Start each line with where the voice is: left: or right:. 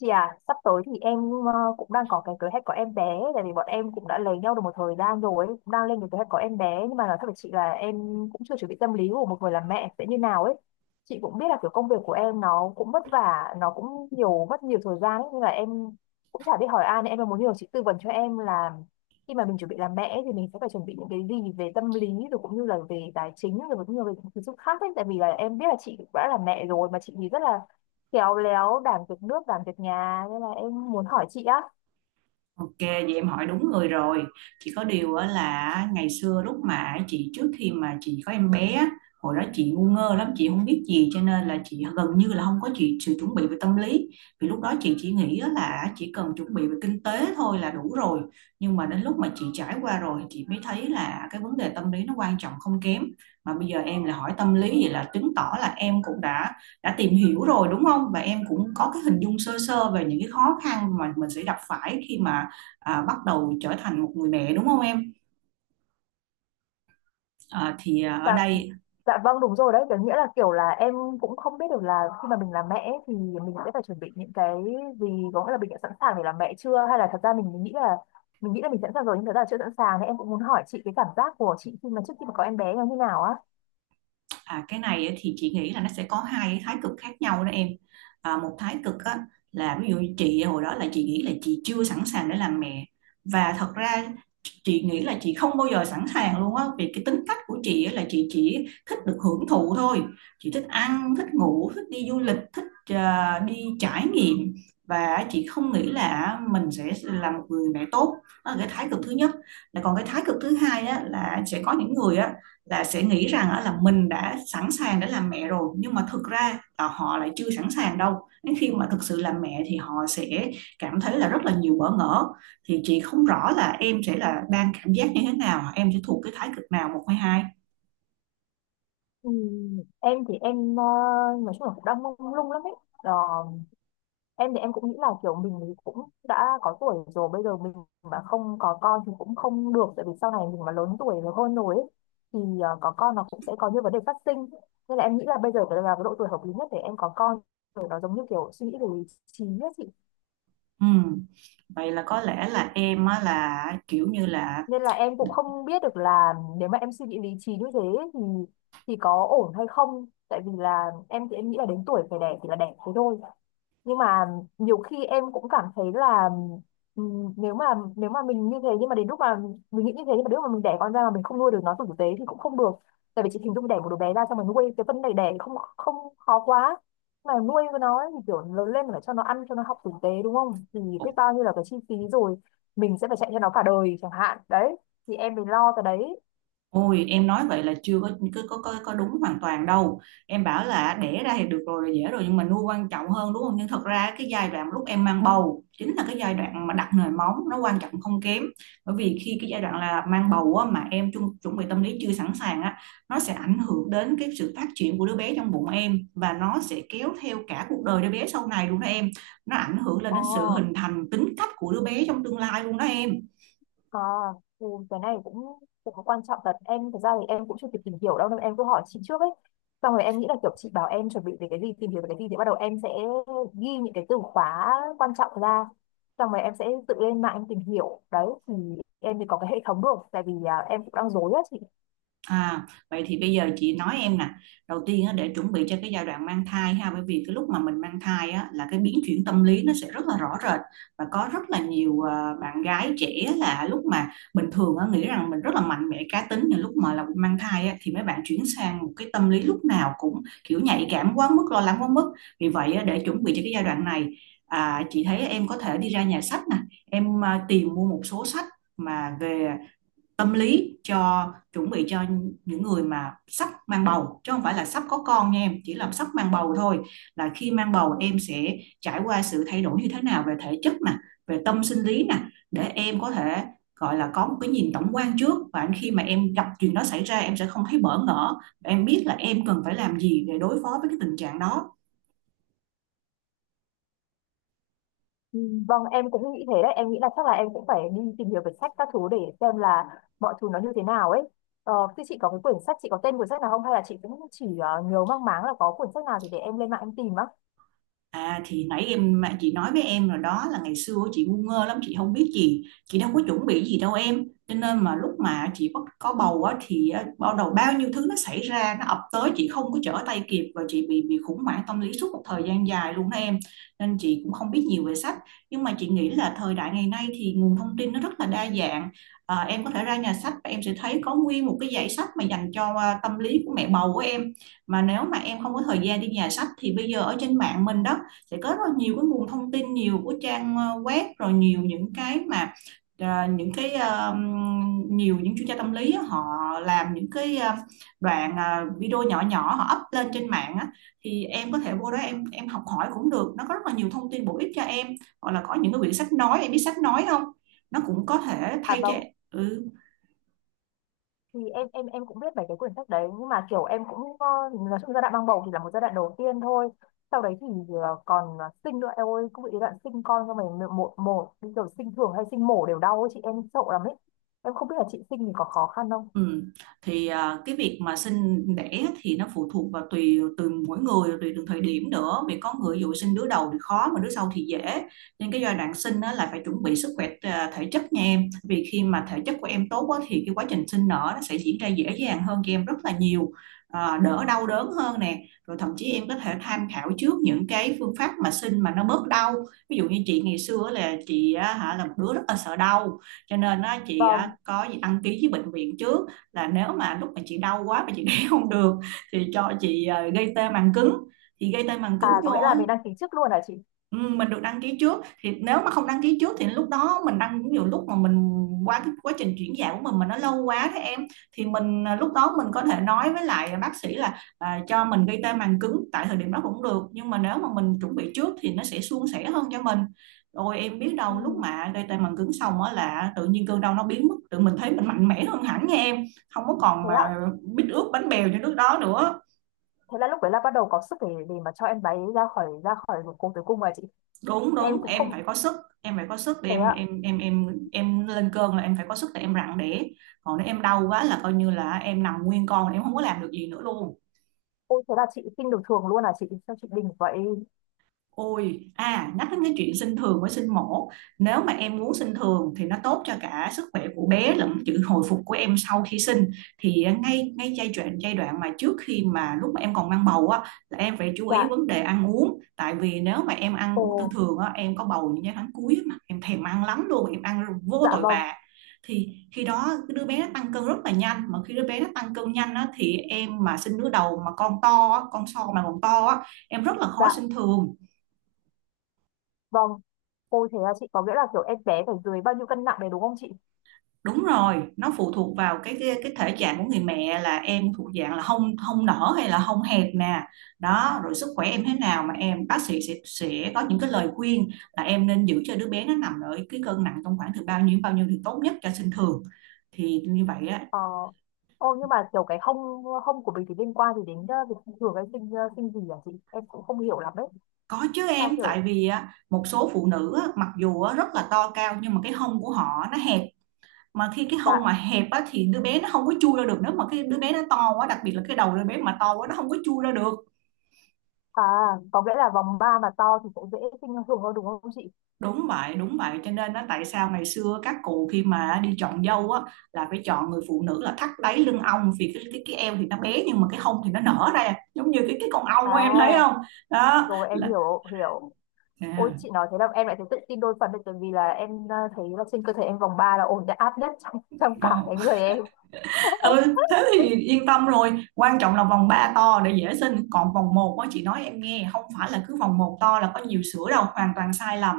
left: Chị à, sắp tới thì em cũng đang có cái kế hoạch có em bé, tại vì bọn em cũng đã lấy nhau được một thời gian rồi, cũng đang lên cái kế hoạch có em bé. Nhưng mà nói thật với chị là em cũng chưa chuẩn bị tâm lý của một người làm mẹ sẽ như nào ấy. Chị cũng biết là kiểu công việc của em nó cũng vất vả, nó cũng nhiều, mất nhiều thời gian ấy, nhưng mà em cũng chả biết hỏi ai, nên em muốn nhờ chị tư vấn cho em là khi mà mình chuẩn bị làm mẹ ấy, thì mình sẽ phải chuẩn bị những cái gì về tâm lý, rồi cũng như là về tài chính, rồi cũng như là về những thứ khác ấy. Tại vì là em biết là chị cũng đã là mẹ rồi, mà chị thì rất là khéo léo, đảm việc nước đảm việc nhà, nên là em muốn hỏi chị á.
right: Ok, vậy em hỏi đúng người rồi. Chỉ có điều á là ngày xưa lúc mà chị trước khi mà chị có em bé, á, hồi đó chị ngu ngơ lắm, chị không biết gì cho nên là chị gần như là không có chị sự chuẩn bị về tâm lý. Vì lúc đó chị chỉ nghĩ á là chỉ cần chuẩn bị về kinh tế thôi là đủ rồi. Nhưng mà đến lúc mà chị trải qua rồi chị mới thấy là cái vấn đề tâm lý nó quan trọng không kém. Mà bây giờ em là hỏi tâm lý vậy là chứng tỏ là em cũng đã tìm hiểu rồi đúng không? Và em cũng có cái hình dung sơ sơ về những cái khó khăn mà mình sẽ gặp phải khi mà bắt đầu trở thành một người mẹ đúng không em? À, thì à, ở
left: Dạ.
right: đây
left: Dạ vâng, đúng rồi đấy, có nghĩa là kiểu là em cũng không biết được là khi mà mình làm mẹ ấy thì mình sẽ phải chuẩn bị những cái gì, có nghĩa là mình đã sẵn sàng để làm mẹ chưa, hay là thật ra mình, mình nghĩ là mình sẵn sàng rồi nhưng thật ra là chưa sẵn sàng. Nên em cũng muốn hỏi chị cái cảm giác của chị khi mà trước khi mà có em bé nó như nào á.
right: À, Cái này thì chị nghĩ là nó sẽ có hai thái cực khác nhau đó em. Một thái cực á, là ví dụ như chị hồi đó là chị nghĩ là chị chưa sẵn sàng để làm mẹ và thật ra chị nghĩ là chị không bao giờ sẵn sàng luôn á vì cái tính cách của chị á, là chị chỉ thích được hưởng thụ thôi. Chị thích ăn, thích ngủ, thích đi du lịch, thích đi trải nghiệm và chị không nghĩ là mình sẽ là một người mẹ tốt. Đó là cái thái cực thứ nhất. Là còn cái thái cực thứ hai á, là sẽ có những người á là sẽ nghĩ rằng á là mình đã sẵn sàng để làm mẹ rồi nhưng mà thực ra là họ lại chưa sẵn sàng đâu, đến khi mà thực sự làm mẹ thì họ sẽ cảm thấy là rất là nhiều bỡ ngỡ. Thì chị không rõ là em sẽ là đang cảm giác như thế nào, em sẽ thuộc cái thái cực nào, một hay hai.
left: Em thì em nói chung là cũng đang mông lung lắm ấy. Ờ, em thì em cũng nghĩ là kiểu mình thì cũng đã có tuổi rồi, bây giờ mình mà không có con thì cũng không được, tại vì sau này mình mà lớn tuổi rồi, hơn rồi ấy, thì có con nó cũng sẽ có những vấn đề phát sinh. Nên là em nghĩ là bây giờ là cái độ tuổi hợp lý nhất để em có con rồi, nó giống như kiểu suy nghĩ về lý trí ấy chị.
right: Ừ, vậy là có lẽ là em á là kiểu như là…
left: Nên là em cũng không biết được là nếu mà em suy nghĩ lý trí như thế ấy thì có ổn hay không, tại vì là em thì em nghĩ là đến tuổi phải đẻ thì là đẻ thế thôi. Nhưng mà nhiều khi em cũng cảm thấy là ừm, nếu mà nếu mà mình như thế nhưng mà đến lúc mà mình nghĩ như thế nhưng mà đến lúc mà mình đẻ con ra mà mình không nuôi được nó tử tế thì cũng không được. Tại vì chị hình dung, đẻ một đứa bé ra xong rồi nuôi, cái phân này đẻ không không khó quá, mà nuôi với nó ấy thì kiểu lớn lên phải cho nó ăn, cho nó học tử tế đúng không, thì biết bao nhiêu là cái chi phí, rồi mình sẽ phải chạy theo nó cả đời chẳng hạn đấy, thì em phải lo cái đấy.
right: Ôi em nói vậy là chưa có có đúng hoàn toàn đâu. Em bảo là đẻ ra thì được rồi là dễ rồi nhưng mà nuôi quan trọng hơn đúng không, nhưng thật ra cái giai đoạn lúc em mang bầu chính là cái giai đoạn mà đặt nồi móng nó quan trọng không kém. Bởi vì khi cái giai đoạn là mang bầu á, mà em chuẩn bị tâm lý chưa sẵn sàng á, nó sẽ ảnh hưởng đến cái sự phát triển của đứa bé trong bụng em và nó sẽ kéo theo cả cuộc đời đứa bé sau này luôn đó em. Nó ảnh hưởng lên
left: Ồ.
right: đến sự hình thành tính cách của đứa bé trong tương lai luôn đó em.
left: À, ừ, cái này cũng cũng có quan trọng thật em. Thực ra thì em cũng chưa kịp tìm hiểu đâu nên em cứ hỏi chị trước ấy, xong rồi em nghĩ là kiểu chị bảo em chuẩn bị về cái gì, tìm hiểu về cái gì thì bắt đầu em sẽ ghi những cái từ khóa quan trọng ra, xong rồi em sẽ tự lên mạng em tìm hiểu đấy, thì em thì có cái hệ thống được. Tại vì em cũng đang rối á chị.
right: À, Vậy thì bây giờ chị nói em nè, đầu tiên á, để chuẩn bị cho cái giai đoạn mang thai ha, bởi vì cái lúc mà mình mang thai á, là cái biến chuyển tâm lý nó sẽ rất là rõ rệt, và có rất là nhiều bạn gái trẻ là lúc mà bình thường á, nghĩ rằng mình rất là mạnh mẽ cá tính, nhưng lúc mà là mang thai á, thì mấy bạn chuyển sang một cái tâm lý lúc nào cũng kiểu nhạy cảm quá mức, lo lắng quá mức. Vì vậy á, để chuẩn bị cho cái giai đoạn này, chị thấy em có thể đi ra nhà sách nè, em tìm mua một số sách mà về tâm lý cho chuẩn bị cho những người mà sắp mang bầu, chứ không phải là sắp có con nha em, chỉ là sắp mang bầu thôi. Là khi mang bầu em sẽ trải qua sự thay đổi như thế nào về thể chất nè, về tâm sinh lý nè, để em có thể gọi là có một cái nhìn tổng quan trước, và khi mà em gặp chuyện đó xảy ra em sẽ không thấy bỡ ngỡ, em biết là em cần phải làm gì để đối phó với cái tình trạng đó.
left: Ừ. Vâng, em cũng nghĩ thế đấy. Em nghĩ là chắc là em cũng phải đi tìm hiểu về sách các thứ để xem là mọi thứ nó như thế nào ấy. Thế chị có cái quyển sách, chị có tên quyển sách nào không? Hay là chị cũng chỉ nhớ mang máng là có quyển sách nào thì để em lên mạng em tìm á.
right: À thì nãy em mà chị nói với em rồi đó, là ngày xưa chị ngu ngơ lắm, chị không biết gì, chị đâu có chuẩn bị gì đâu em, cho nên mà lúc mà chị bắt có bầu á thì á, bắt đầu bao nhiêu thứ nó xảy ra, nó ập tới chị không có trở tay kịp, và chị bị khủng hoảng tâm lý suốt một thời gian dài luôn đó em. Nên chị cũng không biết nhiều về sách, nhưng mà chị nghĩ là thời đại ngày nay thì nguồn thông tin nó rất là đa dạng. Em có thể ra nhà sách và em sẽ thấy có nguyên một cái dãy sách mà dành cho tâm lý của mẹ bầu của em. Mà nếu mà em không có thời gian đi nhà sách thì bây giờ ở trên mạng mình đó, sẽ có rất là nhiều cái nguồn thông tin, nhiều của trang web, rồi nhiều những cái mà ờ, những cái ờ, nhiều những chuyên gia tâm lý á, họ làm những cái đoạn video nhỏ nhỏ họ up lên trên mạng á, thì em có thể vô đó em học hỏi cũng được, nó có rất là nhiều thông tin bổ ích cho em. Hoặc là có những cái quyển sách nói, em biết sách nói không, nó cũng có thể
left: À
right: thay cho…
left: vâng,
right: Ừ.
left: thì em cũng biết mấy cái quyển sách đấy, nhưng mà kiểu em cũng ờ, nói chung giai đoạn mang bầu thì là một giai đoạn đầu tiên thôi. Sau đấy thì còn sinh nữa em ơi, cũng bị cái đoạn sinh con xong rồi, một một bây giờ sinh thường hay sinh mổ đều đau ấy, chị, em sợ lắm ấy. Em không biết là chị sinh thì có khó khăn không?
right: Ừ. Thì à, cái việc mà sinh đẻ thì nó phụ thuộc vào tùy từ mỗi người, tùy từng thời điểm nữa, vì có người ví dụ sinh đứa đầu thì khó mà đứa sau thì dễ. Nên cái giai đoạn sinh á, là phải chuẩn bị sức khỏe thể chất nha em, vì khi mà thể chất của em tốt á, thì cái quá trình sinh nở nó sẽ diễn ra dễ dàng hơn cho em rất là nhiều, đỡ đau đớn hơn nè, rồi thậm chí em có thể tham khảo trước những cái phương pháp mà sinh mà nó bớt đau. Ví dụ như chị ngày xưa á, là chị á, hả là một đứa rất là sợ đau, cho nên á, chị á,
left: Vâng.
right: có gì đăng ký với bệnh viện trước, là nếu mà lúc mà chị đau quá mà chị đẻ không được thì cho chị gây tê màng cứng. Thì gây tê màng
left: À
right: cứng
left: có nghĩa
right: vô…
left: là mình đăng ký trước luôn hả chị?
right: Ừ, mình được đăng ký trước. Thì nếu mà không đăng ký trước thì lúc đó mình đăng, nhiều lúc mà mình qua cái quá trình chuyển dạ của mình mà nó lâu quá thế em, thì mình lúc đó mình có thể nói với lại bác sĩ là cho mình gây tê màng cứng tại thời điểm đó cũng được, nhưng mà nếu mà mình chuẩn bị trước thì nó sẽ suôn sẻ hơn cho mình. Rồi em biết đâu lúc
left: Ừ.
right: mà gây tê màng cứng xong á là tự nhiên cơn đau nó biến mất, tự mình thấy mình mạnh mẽ hơn hẳn nha em, không có còn
left: Thế ạ.
right: mà biết ướt bánh bèo như lúc đó nữa.
left: Thế là lúc đấy là bắt đầu có sức để mà cho em bé ra khỏi vùng tử cung rồi chị.
right: Đúng,
left: Em
right: đúng,
left: cũng
right: em
left: không
right: phải có sức, em phải có sức để
left: thế
right: em
left: ạ.
right: em em em em lên cơn là em phải có sức để em rặn đẻ, còn nếu em đau quá là coi như là em nằm nguyên con, em không có làm được gì nữa luôn.
left: Ôi thế là chị sinh được thường luôn à chị? Sao chị bình vậy?
right: Ôi, nhắc đến cái chuyện sinh thường với sinh mổ, nếu mà em muốn sinh thường thì nó tốt cho cả sức khỏe của bé lẫn sự hồi phục của em sau khi sinh. Thì à, ngay ngay giai đoạn mà trước khi mà lúc mà em còn mang bầu á, là em phải chú ý
left: Dạ.
right: vấn đề ăn uống. Tại vì nếu mà em ăn uống thường
left: Ồ,
right: thường á, em có bầu những cái tháng cuối á mà em thèm ăn lắm luôn, em ăn vô
left: dạ
right: tội
left: vâng.
right: vạ. Thì khi đó cái đứa bé nó tăng cân rất là nhanh, mà khi đứa bé nó tăng cân nhanh á, thì em mà sinh đứa đầu mà con to á, con so mà còn to á, em rất là
left: Dạ
right: khó sinh thường.
left: vâng. Ôi thế là chị, có nghĩa là kiểu em bé phải dưới bao nhiêu cân nặng đấy đúng không chị?
right: Đúng rồi, nó phụ thuộc vào cái thể trạng của người mẹ, là em thuộc dạng là hông hông nở hay là hông hẹp nè. Đó, rồi sức khỏe em thế nào mà em bác sĩ sẽ có những cái lời khuyên là em nên giữ cho đứa bé nó nằm ở cái cân nặng trong khoảng từ bao nhiêu đến bao nhiêu thì tốt nhất cho sinh thường. Thì như vậy á…
left: Ờ. Ô nhưng mà kiểu cái hông hông của mình thì liên quan gì đến việc sinh thường hay sinh sinh gì à chị? Em cũng không hiểu lắm ấy.
right: Có chứ
left: Sao
right: em, tại
left: kiểu
right: vì á, một số phụ nữ á, mặc dù á, rất là to cao nhưng mà cái hông của họ nó hẹp, mà khi cái hông mà
left: dạ
right: hẹp á, thì đứa bé nó không có chui ra được, nếu mà cái đứa bé nó to quá, đặc biệt là cái đầu đứa bé mà to quá, nó không có chui ra được.
left: à, có nghĩa là vòng ba mà to thì sẽ dễ sinh thường hơn đúng không chị?
right: Đúng vậy, đúng vậy. Cho nên đó, tại sao ngày xưa các cụ khi mà đi chọn dâu á, là phải chọn người phụ nữ là thắt đáy lưng ong, vì cái eo thì nó bé nhưng mà cái hông thì nó nở ra, giống như cái con ong của em thấy
left: À,
right: không? Đó
left: rồi em
right: là
left: hiểu hiểu. Ôi
right: à,
left: chị nói thế là em lại thấy tự tin đôi phần đấy, tại vì là em thấy là trên cơ thể em vòng 3 là ổn đã áp nhất trong, trong cả
right: đó.
left: cái người em.
right: Ừ, thế thì yên tâm rồi. Quan trọng là vòng 3 to để dễ sinh. Còn vòng một á, chị nói em nghe, không phải là cứ vòng một to là có nhiều sữa đâu, hoàn toàn sai lầm.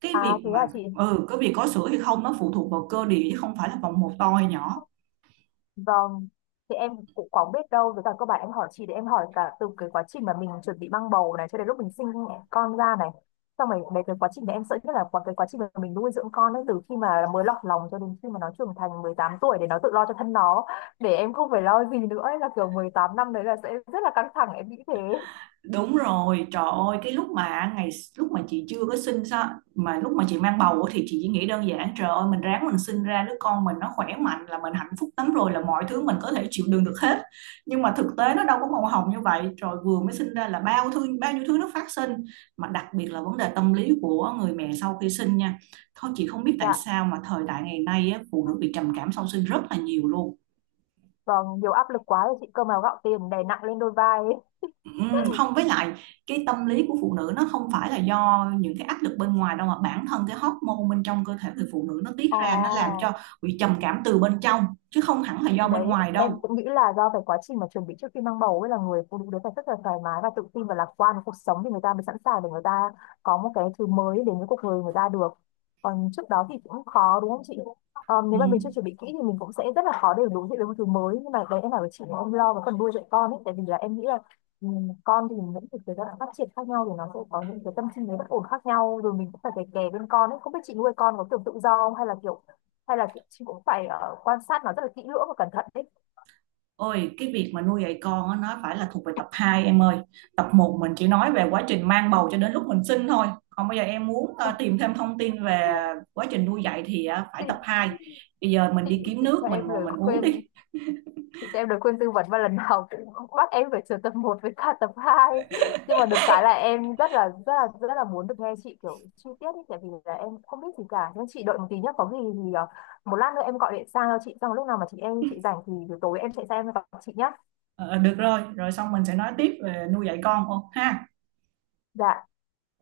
right: Cái
left: À
right: việc
left: thế
right: mà…
left: là chị
right: Ừ, cái việc có sữa hay không nó phụ thuộc vào cơ địa, chứ không phải là vòng một to hay nhỏ.
left: vâng. Thì em cũng có biết đâu, với cả các bạn em, hỏi chị để em hỏi cả từ cái quá trình mà mình chuẩn bị mang bầu này cho đến lúc mình sinh con ra này. Xong rồi về cái quá trình này em sợ nhất là quá cái quá trình mà mình nuôi dưỡng con ấy, từ khi mà mới lọt lòng cho đến khi mà nó trưởng thành 18 tuổi để nó tự lo cho thân nó, để em không phải lo gì nữa ấy, là kiểu 18 năm đấy là sẽ rất là căng thẳng em nghĩ thế.
right: Đúng rồi, trời ơi, cái lúc mà ngày lúc mà chị chưa có sinh sao, mà lúc mà chị mang bầu á thì chị chỉ nghĩ đơn giản trời ơi mình ráng mình sinh ra đứa con mình nó khỏe mạnh là mình hạnh phúc lắm rồi, là mọi thứ mình có thể chịu đựng được hết. Nhưng mà thực tế nó đâu có màu hồng như vậy. Rồi vừa mới sinh ra là bao nhiêu thứ nó phát sinh, mà đặc biệt là vấn đề tâm lý của người mẹ sau khi sinh nha. Thôi chị không biết tại
left: Dạ,
right: sao mà thời đại ngày nay á, phụ nữ bị trầm cảm sau sinh rất là nhiều luôn.
left: vâng, nhiều áp lực quá rồi chị, cơm áo gạo tiền đè nặng lên đôi vai ấy.
right: Không với lại cái tâm lý của phụ nữ nó không phải là do những cái áp lực bên ngoài đâu, mà bản thân cái hormone bên trong cơ thể người phụ nữ nó tiết
left: Ồ.
right: ra nó làm cho bị trầm cảm từ bên trong, chứ không hẳn là do
left: Thì
right: bên
left: đấy,
right: ngoài
left: em
right: đâu.
left: cũng nghĩ là do cái quá trình mà chuẩn bị trước khi mang bầu ấy là người phụ nữ đấy phải rất là thoải mái và tự tin và lạc quan với cuộc sống thì người ta mới sẵn sàng để người ta có một cái thứ mới đến với cuộc đời người ta được. Còn trước đó thì cũng khó đúng không chị? Ờ, nếu mà mình chưa
right: Ừm.
left: chuẩn bị kỹ thì mình cũng sẽ rất là khó để đối diện với một thứ mới. Nhưng mà đấy em bảo với chị là em lo cái phần nuôi dạy con ấy, tại vì là em nghĩ là ừ, con thì những cái giai đoạn phát triển khác nhau thì nó sẽ có những cái tâm sinh lý bất ổn khác nhau, rồi mình cũng phải kè kè bên con ấy. Không biết chị nuôi con có kiểu tự do không, hay là kiểu hay là chị cũng phải quan sát nó rất là kỹ lưỡng và cẩn thận đấy.
right: Ôi cái việc mà nuôi dạy con á, nó phải là thuộc về tập 2 em ơi. Tập một mình chỉ nói về quá trình mang bầu cho đến lúc mình sinh thôi, còn bây giờ em muốn tìm thêm thông tin về quá trình nuôi dạy thì phải
left: chị
right: tập 2. Bây giờ mình
left: chị
right: đi kiếm
left: chị
right: nước
left: cho
right: mình
left: em
right: ngồi
left: lời
right: mình uống
left: khuyên,
right: đi.
left: chị cho em lời khuyên tư vấn và lần nào cũng bắt em phải sửa tập một với cả tập 2. Nhưng mà được cái là em rất là rất là muốn được nghe chị kiểu chi tiết ý, tại vì là em không biết gì cả. Nhưng chị đợi một tí nhé, có gì thì một lát nữa em gọi điện sang cho chị, xong lúc nào mà chị rảnh thì buổi tối em sẽ sang em gặp chị nhé.
right: Ờ, được rồi, rồi xong mình sẽ nói tiếp về nuôi dạy con ô ha.
left: Dạ.